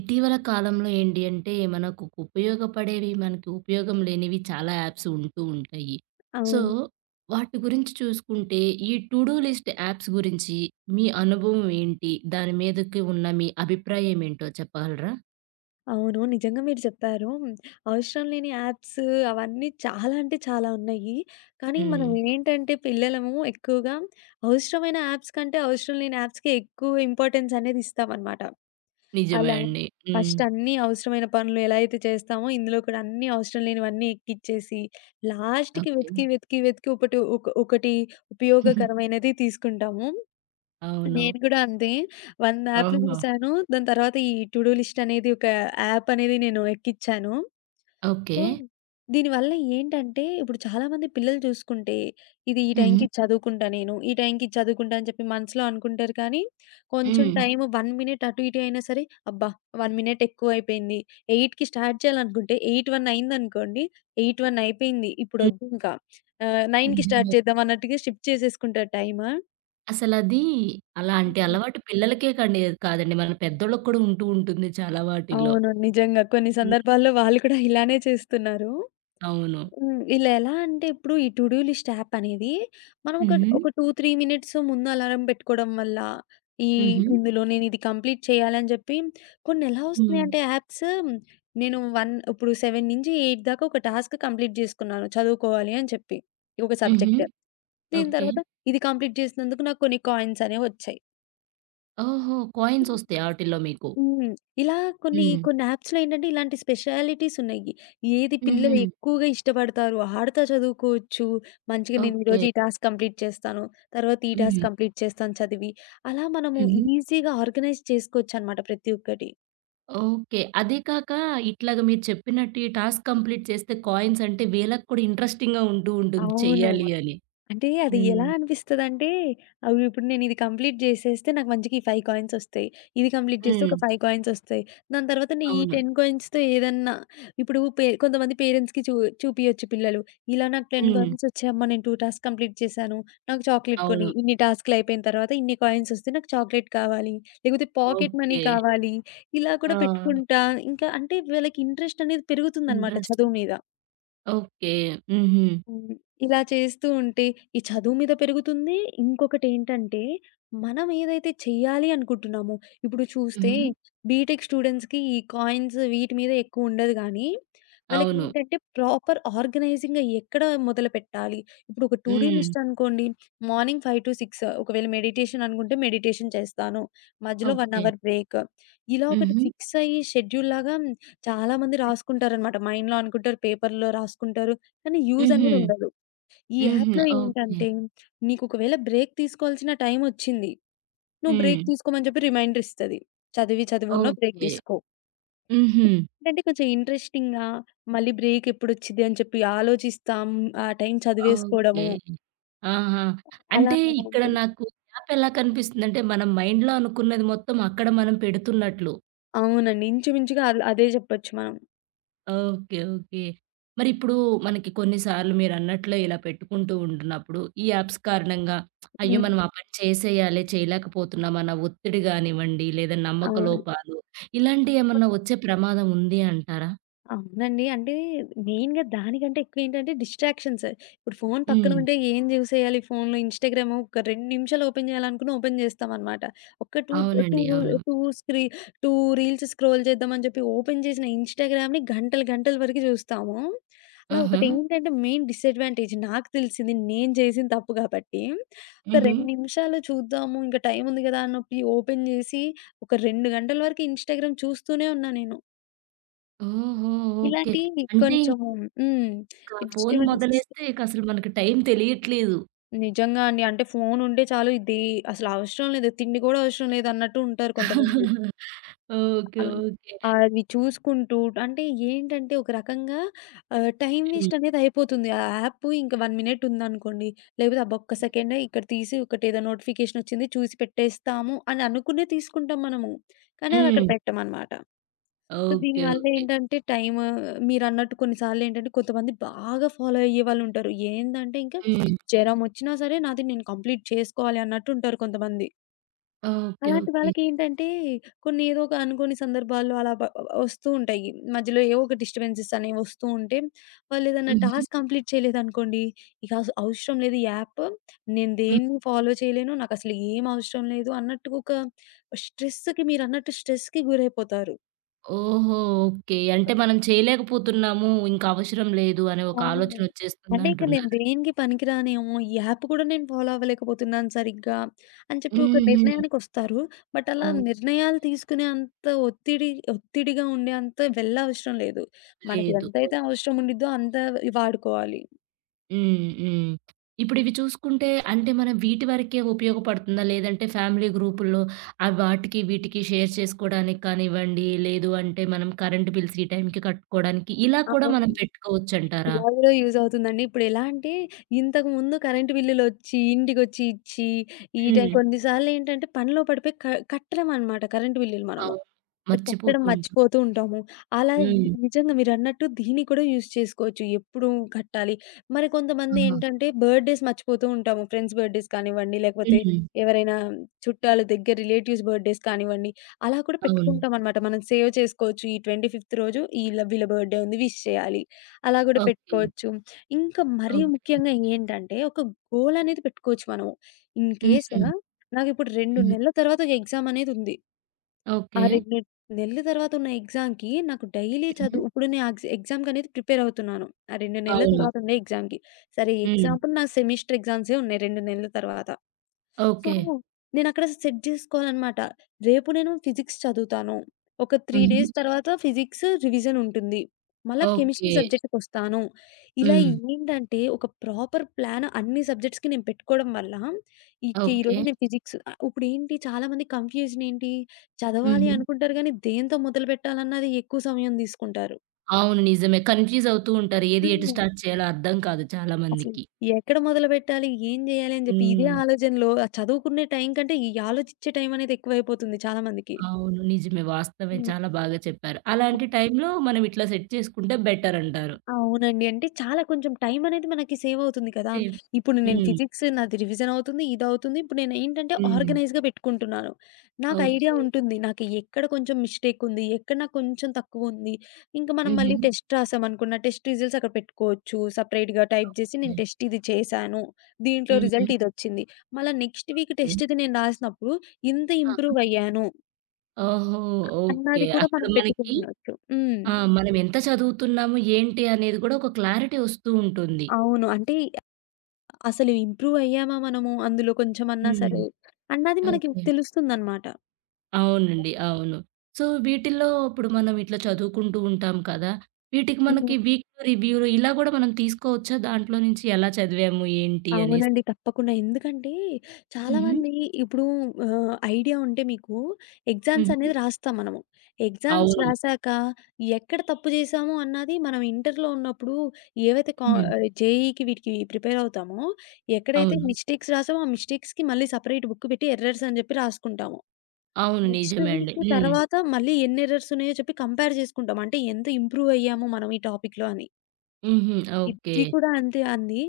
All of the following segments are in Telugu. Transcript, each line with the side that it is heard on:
right: ఇటీవల కాలంలో ఏంటి అంటే, మనకు ఉపయోగపడేవి, మనకి ఉపయోగం లేనివి చాలా యాప్స్ ఉంటూ ఉంటాయి. సో,
left: అవును.
right: వాటి గురించి చూసుకుంటే, ఈ టు డూ లిస్ట్ యాప్స్ గురించి మీ అనుభవం ఏంటి? దాని మీదకి ఉన్న మీ అభిప్రాయం ఏంటో చెప్పగలరా?
left: నిజంగా మీరు చెప్పారు. అవసరం లేని యాప్స్ అవన్నీ చాలా చాలా ఉన్నాయి. కానీ మనం
right: హ్మ్.
left: ఏంటంటే పిల్లలము ఎక్కువగా అవసరమైన యాప్స్ కంటే అవసరం లేని యాప్స్‌కే ఎక్కువ ఇంపార్టెన్స్ అనేది ఇస్తామనమాట.
right: నిజమే
left: అలా
right: అండి. హ్మ్.
left: ఫస్ట్ అన్నీ అవసరమైన పనులు ఎలా అయితే చేస్తామో ఇందులో కూడా అన్నీ అవసరం లేనివన్నీ ఎక్కిచ్చేసి లాస్ట్‌కి
right: ఓకే.
left: వెతికి ఒకటి ఉపయోగకరమైనది తీసుకుంటాము.
right: అవును.
left: నేను కూడా అంతే. 100 యాప్‌లు
right: ఓహో!
left: చూసాను. దాని తర్వాత ఈ టు డూ లిస్ట్ అనేది ఒక యాప్ అనేది నేను ఎక్కిచ్చాను.
right: ఓకే.
left: సో, దీనివల్ల ఏంటంటే ఇప్పుడు చాలామంది పిల్లలు చూసుకుంటే, ఇది ఈ టైంకి
right: హ్మ్.
left: ఇది చదువుకుంటా నేను, ఈ టైంకి ఇది చదువుకుంటా అని చెప్పి మనసులో అనుకుంటారు కానీ, కొంచెం
right: హ్మ్.
left: టైం 1 మినిట్ అటు ఇటు అయినా సరే, అబ్బా! 1 మినిట్ ఎక్కువైపోయింది. 8కి స్టార్ట్ చేయాలనుకుంటే 8:01 అయిందనుకోండి, 8:01 అయిపోయింది
right: హ్మ్.
left: ఇప్పుడొద్దింకా. 9కి స్టార్ట్
right: నిజమే.
left: చేద్దాం అన్నట్టుగా షిఫ్ట్ చేసేసుకుంటారు టైము.
right: అసలది అలాంటి అలవాటు పిల్లలకే కండి కాదండి. మన పెద్దోళ్ళకి కూడా ఉంటూ ఉంటుంది చాలా వాటిల్లో.
left: అవును. నిజంగా. కొన్ని సందర్భాల్లో వాళ్ళు కూడా ఇలానే చేస్తున్నారు.
right: అవును.
left: హ్మ్. ఇలా ఎలా అంటే ఇప్పుడు ఈ టు డూ లిస్ట్ యాప్ అనేది మనం ఒక,
right: హ్మ్.
left: ఒక 2, 3 మినిట్స్ ముందు అలారం పెట్టుకోవడం వల్ల ఈ
right: హుహు.
left: ఇందులో నేను ఇది కంప్లీట్ చేయాలని చెప్పి కొన్ని ఎలా
right: హ్మ్.
left: వస్తున్నాయంటే యాప్స్ నేను 1 ఇప్పుడు 7 నుంచి 8 దాకా ఒక టాస్క్ కంప్లీట్ చేసుకున్నాను చదువుకోవాలి అని చెప్పి. ఒక
right: హుహు.
left: సబ్జెక్ట్. దీని
right: ఓకే.
left: తర్వాత ఇది కంప్లీట్ చేసినందుకు నాకు కొన్ని కాయిన్స్ అనేవి వచ్చాయి.
right: ఓహో! కాయిన్స్ వస్తాయి ఆటిల్లో మీకు.
left: హ్మ్. ఇలా కొన్ని
right: హ్మ్.
left: కొన్ని యాప్స్‌లో ఏంటంటే ఇలాంటి స్పెషాలిటీస్ ఉన్నాయి. ఏది పిల్లలు
right: హుహు.
left: ఎక్కువగా ఇష్టపడతారు, ఆడుతా చదువుకోవచ్చు. మంచిగా నేను
right: ఓకే.
left: ఈరోజు ఈ టాస్క్ కంప్లీట్ చేస్తాను. తర్వాత ఈ టాస్క్
right: హ్మ్.
left: కంప్లీట్ చేస్తాను చదివి. అలా మనము
right: హుహు.
left: ఈజీగా ఆర్గనైజ్ చేసుకోవచ్చనమాట ప్రతి ఒక్కటి.
right: ఓకే. అదే కాక ఇట్లాగ మీరు చెప్పినట్టు ఈ టాస్క్ కంప్లీట్ చేస్తే కాయిన్స్ అంటే వీళ్ళకి కూడా ఇంట్రెస్టింగ్‌గా ఉంటూ ఉంటుంది
left: అవును.
right: చెయ్యాలి అని.
left: అంటే అది ఎలా
right: హ్మ్.
left: అనిపిస్తదంటే, అవి ఇప్పుడు నేను ఇది కంప్లీట్ జేసేస్తే నాకు మంచిగా ఈ 5 కాయిన్స్ ఒస్తాయి. ఇది కంప్లీట్ చేస్తే
right: హ్మ్.
left: ఒక 5 కాయిన్స్ ఒస్తాయి. దాని తర్వాత నే ఈ
right: అవును.
left: 10 కాయిన్స్‌తో ఏదన్నా ఇప్పుడు కొంతమంది పేరెంట్స్‌కి చూపియొచ్చు పిల్లలు. ఇలా నాకు 10
right: హ్మ్.
left: కాయిన్స్ వచ్చాయి అమ్మ నేను 2 టాస్క్ కంప్లీట్ చేశాను. నాకు చాక్లేట్ కొని.
right: అవును.
left: ఇన్ని టాస్క్‌లు అయిపోయిన తర్వాత ఇన్ని కాయిన్స్ ఒస్తే నాకు చాక్లేట్ కావాలి. లేకపోతే పాకెట్ మనీ
right: ఓకే.
left: కావాలి. ఇలా కూడా
right: ఆ!
left: పెట్టుకుంటా ఇంకా అంటే వీళ్ళకి ఇంట్రెస్ట్ అనేది పెరుగుతుందన్నమాట
right: ఇంట్రెస్ట్.
left: చదువు మీద.
right: ఓకే. హుహు.
left: హ్మ్. ఇలా చేస్తూ ఉంటే ఈ చదువు మీద పెరుగుతుంది. ఇంకొకటేంటంటే, మనం ఏదైతే చెయ్యాలి అనుకుంటున్నామో, ఇప్పుడు చూస్తే
right: హ్మ్.
left: బీటెక్ స్టూడెంట్స్‌కి ఈ కాయిన్స్ వీటి మీద ఎక్కువ ఉండదు గానీ,
right: అవును.
left: వాళ్ళకేంటంటే ప్రాపర్ ఆర్గనైజింగ్‌గా ఎక్కడ మొదలుపెట్టాలి? ఇప్పుడు ఒక టు డూ
right: హ్మ్.
left: లిస్ట్ అనుకోండి. మార్నింగ్ 5-6 ఒకవేళ మెడిటేషన్ అనుకుంటే మెడిటేషన్ చేస్తాను. మధ్యలో 1
right: ఓకే.
left: Hour break. ఇలా ఒకటి
right: హుహు.
left: ఫిక్స్ అయ్యి షెడ్యూల్‌లాగా చాలామంది రాసుకుంటారనమాట. మైండ్‌లో అనుకుంటారు, పేపర్‌లో రాసుకుంటారు. కానీ యూజ్
right: హుహు.
left: అనేదుండదు. ఈ
right: హుహు.
left: యాప్‌లో
right: ఓకే.
left: ఏంటంటే, నీకు ఒకవేళ బ్రేక్ తీసుకోవాల్సిన టైమొచ్చింది. నువ్వు
right: హ్మ్.
left: బ్రేక్ తీసుకోమని చెప్పి రిమైండర్ ఇస్తది. చదివి చదివున్నో బ్రేక్
right: ఓకే.
left: తీసుకో.
right: హుహు.
left: ఏంటంటే కొంచెం ఇంట్రెస్టింగ్‌గా మళ్ళీ బ్రేక్ ఎప్పుడొచ్చిద్ది అని చెప్పి ఆలోచిస్తాం. ఆ టైం
right: ఓకే.
left: చదివేసుకోవడము.
right: ఆహా!
left: అలా
right: అంటే ఇక్కడ
left: ఉంటుంది.
right: నాకు యాప్ ఎలా కనిపిస్తుందంటే, మన మైండ్‌లో అనుకున్నది మొత్తం అక్కడ మనం పెడుతున్నట్లు.
left: అవునండి. ఇంచుమించుగా అదే చెప్పొచ్చు మనం.
right: ఓకే. ఓకే. మరిప్పుడు మనకి కొన్ని సార్లు మీరన్నట్లు ఇలా పెట్టుకుంటూ ఉంటున్నప్పుడు, ఈ యాప్స్ కారణంగా అయ్యో!
left: హ్మ్.
right: మనం ఆ పని చేసేయాలి, చేయలేకపోతున్నాం అన్న ఒత్తిడి గానివ్వండి, లేదా నమ్మక
left: అవును.
right: లోపాలు ఇలాంటియేమన్నా వచ్చే ప్రమాదం ఉంది అంటారా?
left: అవునండి. అంటే మెయిన్‌గా దానికంటే ఎక్కువేంటంటే డిస్ట్రాక్షన్స్. ఇప్పుడు ఫోను పక్కన
right: హ్మ్.
left: ఉంటే ఏం చూసేయాలి ఫోనులో ఇన్‌స్టాగ్రామ్ ఒక 2 నిమిషాలు ఓపెన్ చేయాలనుకున్న ఓపెన్ చేస్తామనమాట. ఒక్క టూ టూ
right: అవునండి. అవును.
left: టూ స్క్రీ 2 రీల్స్ స్క్రోల్ చేద్దామని చెప్పి ఓపెన్ చేసిన ఇన్‌స్టాగ్రామ్‌ని గంటలు గంటల వరకు చూస్తాము. అలా
right: ఆహా!
left: ఒకటేంటంటే మెయిన్ డిసడ్వాంటేజ్ నాకు తెలిసింది నేను చేసిన తప్పు కాబట్టి. ఒక
right: హుహు.
left: 2 నిమిషాలు చూద్దాము ఇంకా టైం ఉంది కదా అని నొప్పి ఓపెన్ చేసి ఒక 2 గంటల వరకు ఇన్‌స్టాగ్రామ్ చూస్తూనే ఉన్నా నేను.
right: ఓహో! ఓకే.
left: ఇలాంటియి
right: అంటే
left: కొంచెము హ్మ్.
right: ఇంకా ఫోను
left: డిస్టర్బెన్సెస్
right: మొదలేస్తే ఇక అసలు మనకి టైం తెలియట్లేదు.
left: నిజంగా అండి. అంటే ఫోను ఉంటే చాలు ఇది అసలు అవసరం లేదు. తిండి గూడా అవసరం లేదన్నట్టు ఉంటారు కొంతమంది.
right: ఓకే.
left: అలా
right: ఓకే.
left: అవి చూసుకుంటూ అంటే ఏంటంటే ఒక రకంగా టైమ్
right: హ్మ్.
left: వేస్ట్ అనేది అయిపోతుంది. ఆ యాప్ ఇంక 1 మినిట్ ఉందనుకోండి. లేకపోతే అబ్బా! ఒక్క సెకండే ఇక్కడ తీసి ఒకటేదో నోటిఫికేషన్ వచ్చింది చూసి పెట్టేస్తాము అని అనుకునే తీసుకుంటాం మనము. కానీ అది అక్కడ
right: హ్మ్.
left: పెట్టమనమాట. So,
right: okay. ఓకే.
left: దీనివల్లేంటంటే టైము మీరన్నట్టు కొన్నిసార్లేంటంటే కొంతమంది బాగా ఫాలో అయ్యేవాళ్ళుంటారు. ఏందంటే ఇంకా
right: హ్మ్.
left: జరమొచ్చినా సరే నాది నేను కంప్లీట్ చేసుకోవాలి అన్నట్టుంటారు కొంతమంది.
right: ఓకే.
left: అలాంటి
right: ఓకే.
left: వాళ్ళకేంటంటే కొన్ని ఏదో ఒక అనుకోని సందర్భాల్లో అలా వస్తూ ఉంటాయి. మధ్యలో ఏవో ఒక డిస్టర్బెన్సెస్ అనేవొస్తూ ఉంటే వాళ్ళేదన్నా
right: హుహు.
left: టాస్క్ కంప్లీట్ చేయలేదనుకోండి, ఇక అవసరం లేదు ఈ యాప్. నేను
right: హ్మ్.
left: దేన్ని ఫాలో చేయలేను. నాకసలు ఏం అవసరం లేదు అన్నట్టుగా ఒక మీరన్నట్టు స్ట్రెస్‌కి గురైపోతారు.
right: ఓహో! ఓకే. అంటే మనం చేయలేకపోతున్నాము, ఇంక అవసరం లేదు అనే ఒక
left: అవును. అంటే ఇంక నేను
right: ఆలోచనొచ్చేస్తుందంటున్నారు.
left: దేనికి పనికిరానేమో, ఈ యాప్ కూడా నేను ఫాలో అవ్వలేకపోతున్నాను సరిగ్గా అని చెప్పి ఒక
right: హుహు.
left: నిర్ణయానికొస్తారు. బట్ అలా
right: ఓహ్!
left: నిర్ణయాలు తీసుకునే అంత ఒత్తిడిగా ఉండే అంత వెళ్ళవసరం లేదు. మనకి
right: లేదు.
left: ఎంతైతే అవసరం ఉండిద్దో అంత వాడుకోవాలి.
right: హ్మ్. హ్మ్. ఇప్పుడివి చూసుకుంటే అంటే మనం వీటి వరకే ఉపయోగపడుతుందా? లేదంటే ఫ్యామిలీ గ్రూపుల్లో ఆ వాటికి, వీటికి షేర్ చేసుకోవడానికి కానివ్వండి, లేదు అంటే మనం కరెంట్ బిల్స్ ఈ టైంకి కట్టుకోవడానికి ఇలా కూడా
left: అవును.
right: మనం పెట్టుకోవచ్చంటారా?
left: ఇలా కూడా యూజ్ అవుతుందండి. ఇప్పుడు ఎలా అంటే ఇంతకుముందు కరెంటు బిల్లులొచ్చి, ఇంటికొచ్చి ఇచ్చి, ఈ టైం
right: హ్మ్.
left: కొన్నిసార్లేంటంటే పనిలో పడిపోయి కట్టలేమనమాట కరెంటు బిల్లులు మనము.
right: అవును.
left: కొట్టడం
right: మర్చిపోతూ ఉంటాం.
left: మర్చిపోతూ ఉంటాము. అలా
right: హ్మ్.
left: నిజంగా మీరన్నట్టు దీన్ని కూడా యూజ్ చేసుకోవచ్చు. ఎప్పుడు కట్టాలి. మరి కొంతమంది
right: ఆహా!
left: ఏంటంటే బర్త్‌డేస్ మర్చిపోతూ ఉంటాము. ఫ్రెండ్స్ బర్త్‌డేస్ కానివ్వండి, లేకపోతే
right: హ్మ్.
left: ఎవరైనా చుట్టాలు దగ్గర రిలేటివ్స్ బర్త్‌డేస్ కానివ్వండి, అలా కూడా
right: అవును.
left: పెట్టుకుంటామనమాట. మనం సేవ్ చేసుకోవచ్చు. ఈ 25థ్ రోజు వీళ్ళ బర్త్‌డే ఉంది విష్ చేయాలి. అలా కూడా
right: ఓకే.
left: పెట్టుకోవచ్చు. ఇంకా మరీ
right: ఓకే.
left: ముఖ్యంగా ఏంటంటే ఒక గోల్ అనేది పెట్టుకోవచ్చు మనము. ఇన్‌కేస్
right: హుహు.
left: నాకిప్పుడు 2
right: హ్మ్.
left: నెలల తర్వాత ఒక ఎగ్జామ్ అనేది ఉంది. ఆ
right: ఓకే.
left: 2 నె నెల్ల తర్వాత ఉన్న ఎగ్జామ్‌కి నాకు డైలీ
right: హుహు.
left: చదువు ఇప్పుడు నేను ఆగ్స్ ఎగ్జామ్‌కనేది ప్రిపేర్ అవుతున్నాను. ఆ 2 నెల్ల
right: అవును.
left: తర్వాత ఉండే ఎగ్జామ్‌కి. సరే
right: హ్మ్.
left: ఎగ్జాంపుల్ నా సెమిస్టర్ ఎగ్జామ్సే ఉన్నాయి 2 నెల్ల తర్వాత. So,
right: okay.
left: నేనక్కడ సెట్ జేసుకోవాలనమాట. రేపు నేను ఫిజిక్స్ చదువుతాను. ఒక 3
right: హుహు.
left: డేస్ తర్వాత ఫిజిక్స్ రివిజన్ ఉంటుంది. మళ్ళా కెమిస్ట్రీ
right: ఓకే.
left: సబ్జెక్ట్‌కొస్తాను. ఇలా
right: హ్మ్.
left: ఏంటంటే, ఒక ప్రాపర్ ప్లాన్ అన్ని సబ్జెక్ట్స్‌కి నేను పెట్టుకోవడం వల్ల, ఇక
right: ఓకే.
left: ఈరోజు నేను ఫిజిక్స్ ఇప్పుడేంటి చాలామంది కన్‌ఫ్యూజన్ ఏంటి? చదవాలి
right: హుహు.
left: అనుకుంటారు గానీ, దేంతో మొదలుపెట్టాలన్నది ఎక్కువ సమయం తీసుకుంటారు.
right: అవును. నిజమే. కన్‌ఫ్యూజ్ అవుతూ ఉంటారు. ఏది ఎటు
left: హ్మ్.
right: స్టార్ట్ చేయాలో అర్థం కాదు చాలా
left: అసలు
right: మందికి.
left: ఎక్కడ మొదలుపెట్టాలి? ఏం జేయాలి? అని జెప్పి ఇదే
right: హ్మ్.
left: ఆలోచనలో ఆ చదువుకునే టైం కంటే, ఈ ఆలోచిచ్చే టైం అనేది ఎక్కువైపోతుంది చాలా మందికి.
right: అవును. నిజమే. వాస్తవమే.
left: హ్మ్.
right: చాలా బాగా చెప్పారు. అలాంటి టైంలో మనం ఇట్లా సెట్ చేసుకుంటే బెటర్ అంటారు.
left: అవునండి. అంటే చాలా కొంచెం టైమనేది మనకి సేవవుతుంది కదా!
right: సేమ్.
left: ఇప్పుడు నేను
right: హ్మ్.
left: ఫిజిక్స్ నాది రివిజనవుతుంది, ఇదవుతుంది. ఇప్పుడు నేనేంటంటే
right: హ్మ్.
left: ఆర్గనైజ్‌గా పెట్టుకుంటున్నాను. నాకు ఐడియా
right: ఓకే.
left: ఉంటుంది. నాకు ఎక్కడ కొంచెం మిస్టేకుంది, ఎక్కడ నాకు కొంచెం తక్కువుంది. ఇంక మనం
right: హుహు.
left: మళ్ళీ టెస్ట్ రాసామనుకున్న టెస్ట్ రిజల్ట్స్ అక్కడ పెట్టుకోవచ్చు. సెపరేట్‌గా టైప్ జేసి నేను
right: యాహ్!
left: టెస్ట్ ఇది చేశాను. దీంట్లో
right: హుహు.
left: రిజల్ట్ ఇదొచ్చింది. మళ్ళా నెక్స్ట్ వీక్
right: ఓకే.
left: టెస్ట్ ఇది నేను రాసినప్పుడు ఇంత
right: ఆహా!
left: ఇంప్రూవయ్యాను
right: ఓహో! ఓకే.
left: అన్నది కూడా
right: అక్కడ
left: మనం
right: మనకి
left: పెట్టుకోనుండొచ్చు. హ్మ్.
right: ఆ! మనం ఎంత చదువుతున్నాము, ఏంటి అనేది గూడా ఒక క్లారిటీ వస్తూ ఉంటుంది.
left: అవును. అంటే అసలు ఇంప్రూవ్ అయ్యామా మనము అందులో కొంచెమన్నా
right: హ్మ్.
left: సరే, అన్నది మనకి
right: ఓకే.
left: తెలుస్తుందనమాట.
right: అవునండి. అవును. సో, వీటిల్లో ఇప్పుడు మనం ఇట్లా చదువుకుంటూ ఉంటాం కదా! వీటికి
left: హ్మ్.
right: మనకి వీక్‌లో రివ్యూలు ఇలా గూడా మనం తీసుకోవచ్చా? దాంట్లో నుంచి ఎలా చదివాము? ఏంటి? అనేసి.
left: అవునండి. తప్పకుండా. ఎందుకంటే
right: హుహు.
left: చాలామంది ఇప్పుడు ఐడియా ఉంటే మీకు ఎగ్జామ్స్
right: హుహు.
left: అనేది రాస్తాం మనము. ఎగ్జామ్స్
right: అవును.
left: రాసాక ఎక్కడ తప్పు చేశాము అన్నది మనం ఇంటర్‌లో ఉన్నప్పుడు ఏవైతే కా
right: హ్మ్.
left: జేఈకి వీటికి ప్రిపేర్ అవుతామో, ఎక్కడైతే
right: అవును.
left: మిస్టేక్స్ రాసామో ఆ మిస్టేక్స్‌కి మళ్ళీ సెపరేట్ బుక్ పెట్టి ఎర్రర్స్ అని చెప్పి రాసుకుంటాము.
right: అవును.
left: నెక్స్ట్
right: నిజమే అండి.
left: వీక్
right: హ్మ్.
left: తర్వాత మళ్ళీ ఎన్ని ఎర్రర్స్ ఉన్నాయో చెప్పి కంపేర్ చేసుకుంటాం. అంటే ఎంత ఇంప్రూవ్ అయ్యామో మనం ఈ టాపిక్‌లో అని.
right: హుహు. ఓకే.
left: ఇది కూడా అంతే అండి.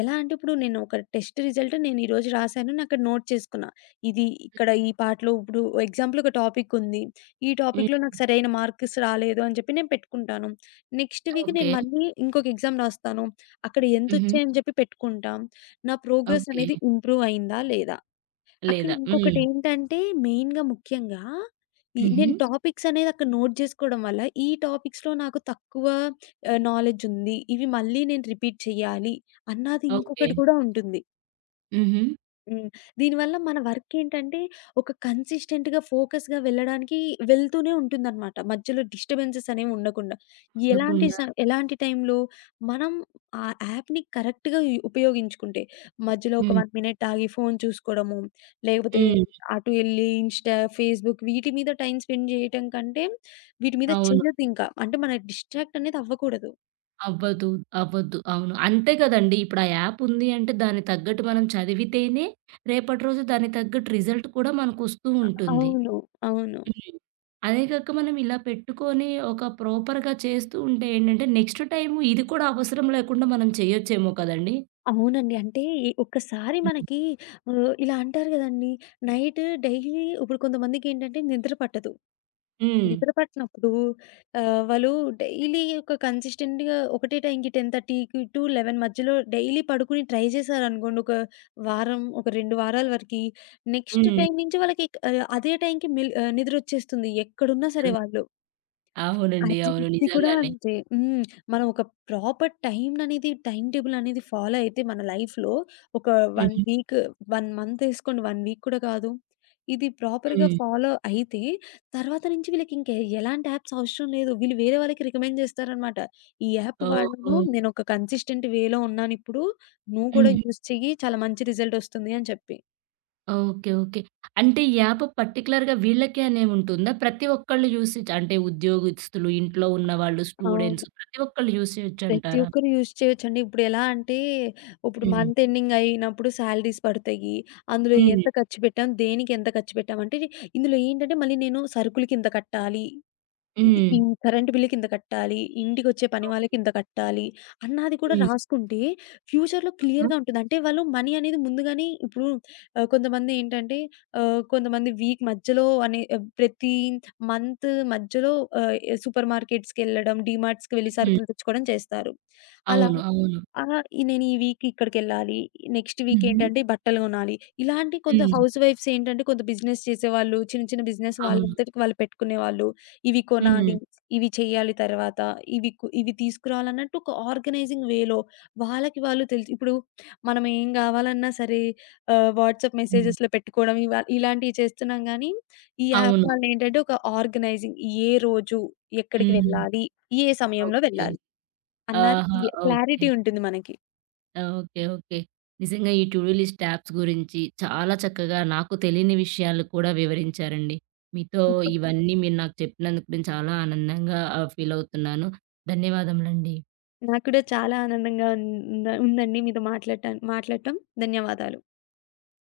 left: ఎలా అంటే ఇప్పుడు నేను ఒక టెస్ట్ రిజల్ట్ నేను ఈరోజు రాసాను. నేను అక్కడ నోట్ చేసుకున్నా. ఇది ఇక్కడ ఈ పార్ట్‌లో ఇప్పుడు ఎగ్జాంపుల్ ఒక టాపిక్ ఉంది. ఈ
right: హ్మ్.
left: టాపిక్‌లో నాకు సరైన మార్క్స్ రాలేదు అని చెప్పి నేను పెట్టుకుంటాను. Next week
right: okay.
left: నేను మళ్ళీ ఇంకొక ఎగ్జామ్ రాస్తాను. అక్కడ
right: హుహు.
left: ఎంతొచ్చాయని చెప్పి పెట్టుకుంటాం. నా ప్రోగ్రెస్
right: ఓకే.
left: అనేది ఇంప్రూవ్ అయిందా లేదా? అక్కడ
right: లేదా? హ్మ్.
left: ఇంకొకటేంటంటే, మెయిన్‌గా ముఖ్యంగా ఈ
right: హుహు.
left: నేను టాపిక్స్ అనేది అక్కడ నోట్ జేసుకోవడం వల్ల, ఈ టాపిక్స్‌లో నాకు తక్కువ నాలెడ్జ్ ఉంది. ఇవి మళ్ళీ నేను రిపీట్ చేయాలి అన్నది
right: ఓకే.
left: ఇంకొకటి కూడా ఉంటుంది.
right: హుహు.
left: హ్మ్. దీనివల్ల మన వర్కేంటంటే, ఒక కన్సిస్టెంట్‌గా, ఫోకస్‌గా వెళ్ళడానికి వెళ్తూనే ఉంటుందనమాట. మధ్యలో డిస్టర్బెన్సెస్ అనేవి ఉండకుండా. ఎలాంటి
right: ఉండకుండా.
left: స ఎలాంటి టైంలో మనం ఆ యాప్‌ని కరెక్ట్‌గా ఉపయోగించుకుంటే, మధ్యలో ఒక
right: హ్మ్.
left: 1 మినిట్ ఆగి ఫోను చూసుకోవడము, లేకపోతే
right: హ్మ్.
left: అటు ఎళ్లి ఇన్‌స్టా, ఫేస్‌బుక్ వీటి మీద టైమ్ స్పెండ్ చేయటం కంటే, వీటి మీద
right: అవును.
left: చెయ్యొద్దింకా. అంటే, మన డిస్ట్రాక్ట్ అనేది అవ్వకూడదు.
right: అవ్వదు. అవ్వద్దు. అవును. అంతే కదండీ! ఇప్పుడు ఆ యాప్ ఉంది అంటే దానికి తగ్గట్టు మనం చదివితేనే రేపటి రోజు దానికి తగ్గట్టు రిజల్ట్ కూడా మనకొస్తూ ఉంటుంది.
left: అవును. అవును.
right: హ్మ్. అదే కాక మనం ఇలా పెట్టుకొని ఒక ప్రాపర్‌గా చేస్తూ ఉంటే ఏంటంటే నెక్స్ట్ టైము ఇది కూడా అవసరం లేకుండా మనం చేయొచ్చేమో కదండీ!
left: అవునండి. అంటే ఈ ఒక్కసారి
right: హ్మ్.
left: మనకి ఇలా అంటారు గదండీ! నైట్ డైలీ ఇప్పుడు కొంతమందికేంటంటే నిద్ర పట్టదు.
right: హ్మ్.
left: నిద్ర పట్టనప్పుడు వాళ్ళు డైలీ ఒక కన్సిస్టెంట్‌గా ఒకటే టైంకి 10:30-11 మధ్యలో డైలీ పడుకుని ట్రై జేశారనుకోండి. ఒక వారం, ఒక 2 వారాల వరకి నెక్స్ట్
right: హ్మ్.
left: టైం నుంచి వాళ్ళకి అదే టైంకి నిద్రొచ్చేస్తుంది. ఎక్కడున్నా సరే
right: నిద్రొస్
left: వాళ్ళు.
right: అవునండి.
left: అది
right: అవును.
left: ఇది కూడా
right: నిజంగానే.
left: అంతే. హ్మ్. మనం ఒక ప్రాపర్ టైంననేది టైమ్ టేబుల్ అనేది ఫాలో అయితే మన లైఫ్‌లో ఒక 1
right: హుహు.
left: Week, 1 month ఏసుకోండి. 1 వీక్ కూడా కాదు. ఇది ప్రాపర్‌గా
right: హ్మ్.
left: ఫాలో అయితే తర్వాత నుంచి వీళ్ళకి ఇంక ఎలాంటి యాప్స్ అవసరం లేదు. వీళ్ళు వేరే వాళ్ళకి రికమెండ్ చేస్తారనమాట. "ఈ యాప్ వాడను.
right: ఓహో!
left: నేనొక కన్సిస్టెంట్ వేలో ఉన్నానిప్పుడు. నువ్వు కూడా
right: హ్మ్.
left: యూజ్ చెయ్యి. చాలా మంచి రిజల్ట్ వస్తుంది" అని చెప్పి.
right: ఓకే. ఓకే. అంటే ఈ యాప్ పర్టిక్యులర్‌గా వీళ్ళకే అనేవుంటుందా? ప్రతి ఒక్కళ్ళు యూస్ అంటే ఉద్యోగస్తులు, ఇంట్లో ఉన్నవాళ్ళు,
left: అవును.
right: స్టూడెంట్స్ ప్రతి ఒక్కళ్ళు యూజ్
left: ప్రతి
right: చేయొచ్చంటారా?
left: ఒక్కరు యూజ్ చేయొచ్చండి. ఇప్పుడెలా అంటే, ఇప్పుడు
right: హ్మ్.
left: మంత్ ఎండింగ్ అయినప్పుడు శాలరీస్ పడతాయి. అందులో
right: హ్మ్.
left: ఎంత ఖర్చు పెట్టాం, దేనికి ఎంత ఖర్చు పెట్టాం అంటే, ఇందులో ఏంటంటే, మళ్ళీ నేను సరుకులకి ఇంత కట్టాలి. ఇది
right: హ్మ్.
left: ఈ కరెంట్ బిల్‌కింత కట్టాలి, ఇంటికొచ్చే పని
right: ఓకే.
left: వాళ్ళకింత కట్టాలి అన్నది కూడా
right: హ్మ్.
left: రాసుకుంటే ఫ్యూచర్‌లో
right: ఆ!
left: క్లియర్‌గా ఉంటుంది. అంటే వాళ్ళు మనీ అనేది ముందుగానే ఇప్పుడు కొంతమంది ఏంటంటే కొంతమంది వీక్ మధ్యలో ప్రతి మంత్ మధ్యలో ఆహ్, సూపర్ మార్కెట్స్‌కెళ్ళడం, డీమార్ట్స్‌కి వెళ్లి
right: హ్మ్.
left: సరుకులు తెచ్చుకోవడం చేస్తారు. అలా
right: అవును. అవును.
left: ఆ! ఈ నేను ఈ వీక్ ఇక్కడికెళ్ళాలి. నెక్స్ట్ వీక్
right: హుహు.
left: ఏంటంటే బట్టలు కొనాలి. ఇలాంటి కొంత
right: హ్మ్.
left: హౌస్ వైఫ్స్ ఏంటంటే కొంత బిజినెస్ చేసేవాళ్ళు, చిన్న చిన్న బిజినెస్
right: అవును.
left: వాళ్ళంతటికి వాళ్ళు పెట్టుకునేవాళ్ళు. ఇవి
right: హ్మ్.
left: కొనాలి, ఇవి చేయాలి తర్వాత, ఇవి తీసుకురావాలన్నట్టు ఒక ఆర్గనైజింగ్ వేలో వాళ్ళకి వాళ్ళు తెలుసు. ఇప్పుడు మనం ఏం కావాలన్నా సరే వాట్సాప్
right: హ్మ్.
left: మెసేజెస్‌లో పెట్టుకోవడం ఇలాంటివి చేస్తున్నాం గానీ, ఈ యాప్
right: అవును.
left: వాళ్ళేంటంటే ఒక ఆర్గనైజింగ్ ఏ రోజు ఎక్కడికి
right: హ్మ్.
left: వెళ్ళాలి, ఏ సమయంలో
right: ఓకే.
left: వెళ్ళాలి
right: ఆహా!
left: అన్నది
right: ఓకే.
left: క్లారిటీ ఉంటుంది మనకి.
right: ఓకే. ఓకే. నిజంగా ఈ టు డూ లిస్ట్ యాప్స్ గురించి చాలా చక్కగా నాకు తెలియని విషయాలు కూడా వివరించారండి. మీతో ఇవన్నీ మీరు నాకు చెప్పినందుకు నేను చాలా ఆనందంగా ఫీల్ అవుతున్నాను. ధన్యవాదములండి.
left: నాకు కూడా చాలా ఆనందంగా ఉం ఉంద ఉందండి మీతో మాట్లాడటం మాట్లాడటం. ధన్యవాదాలు.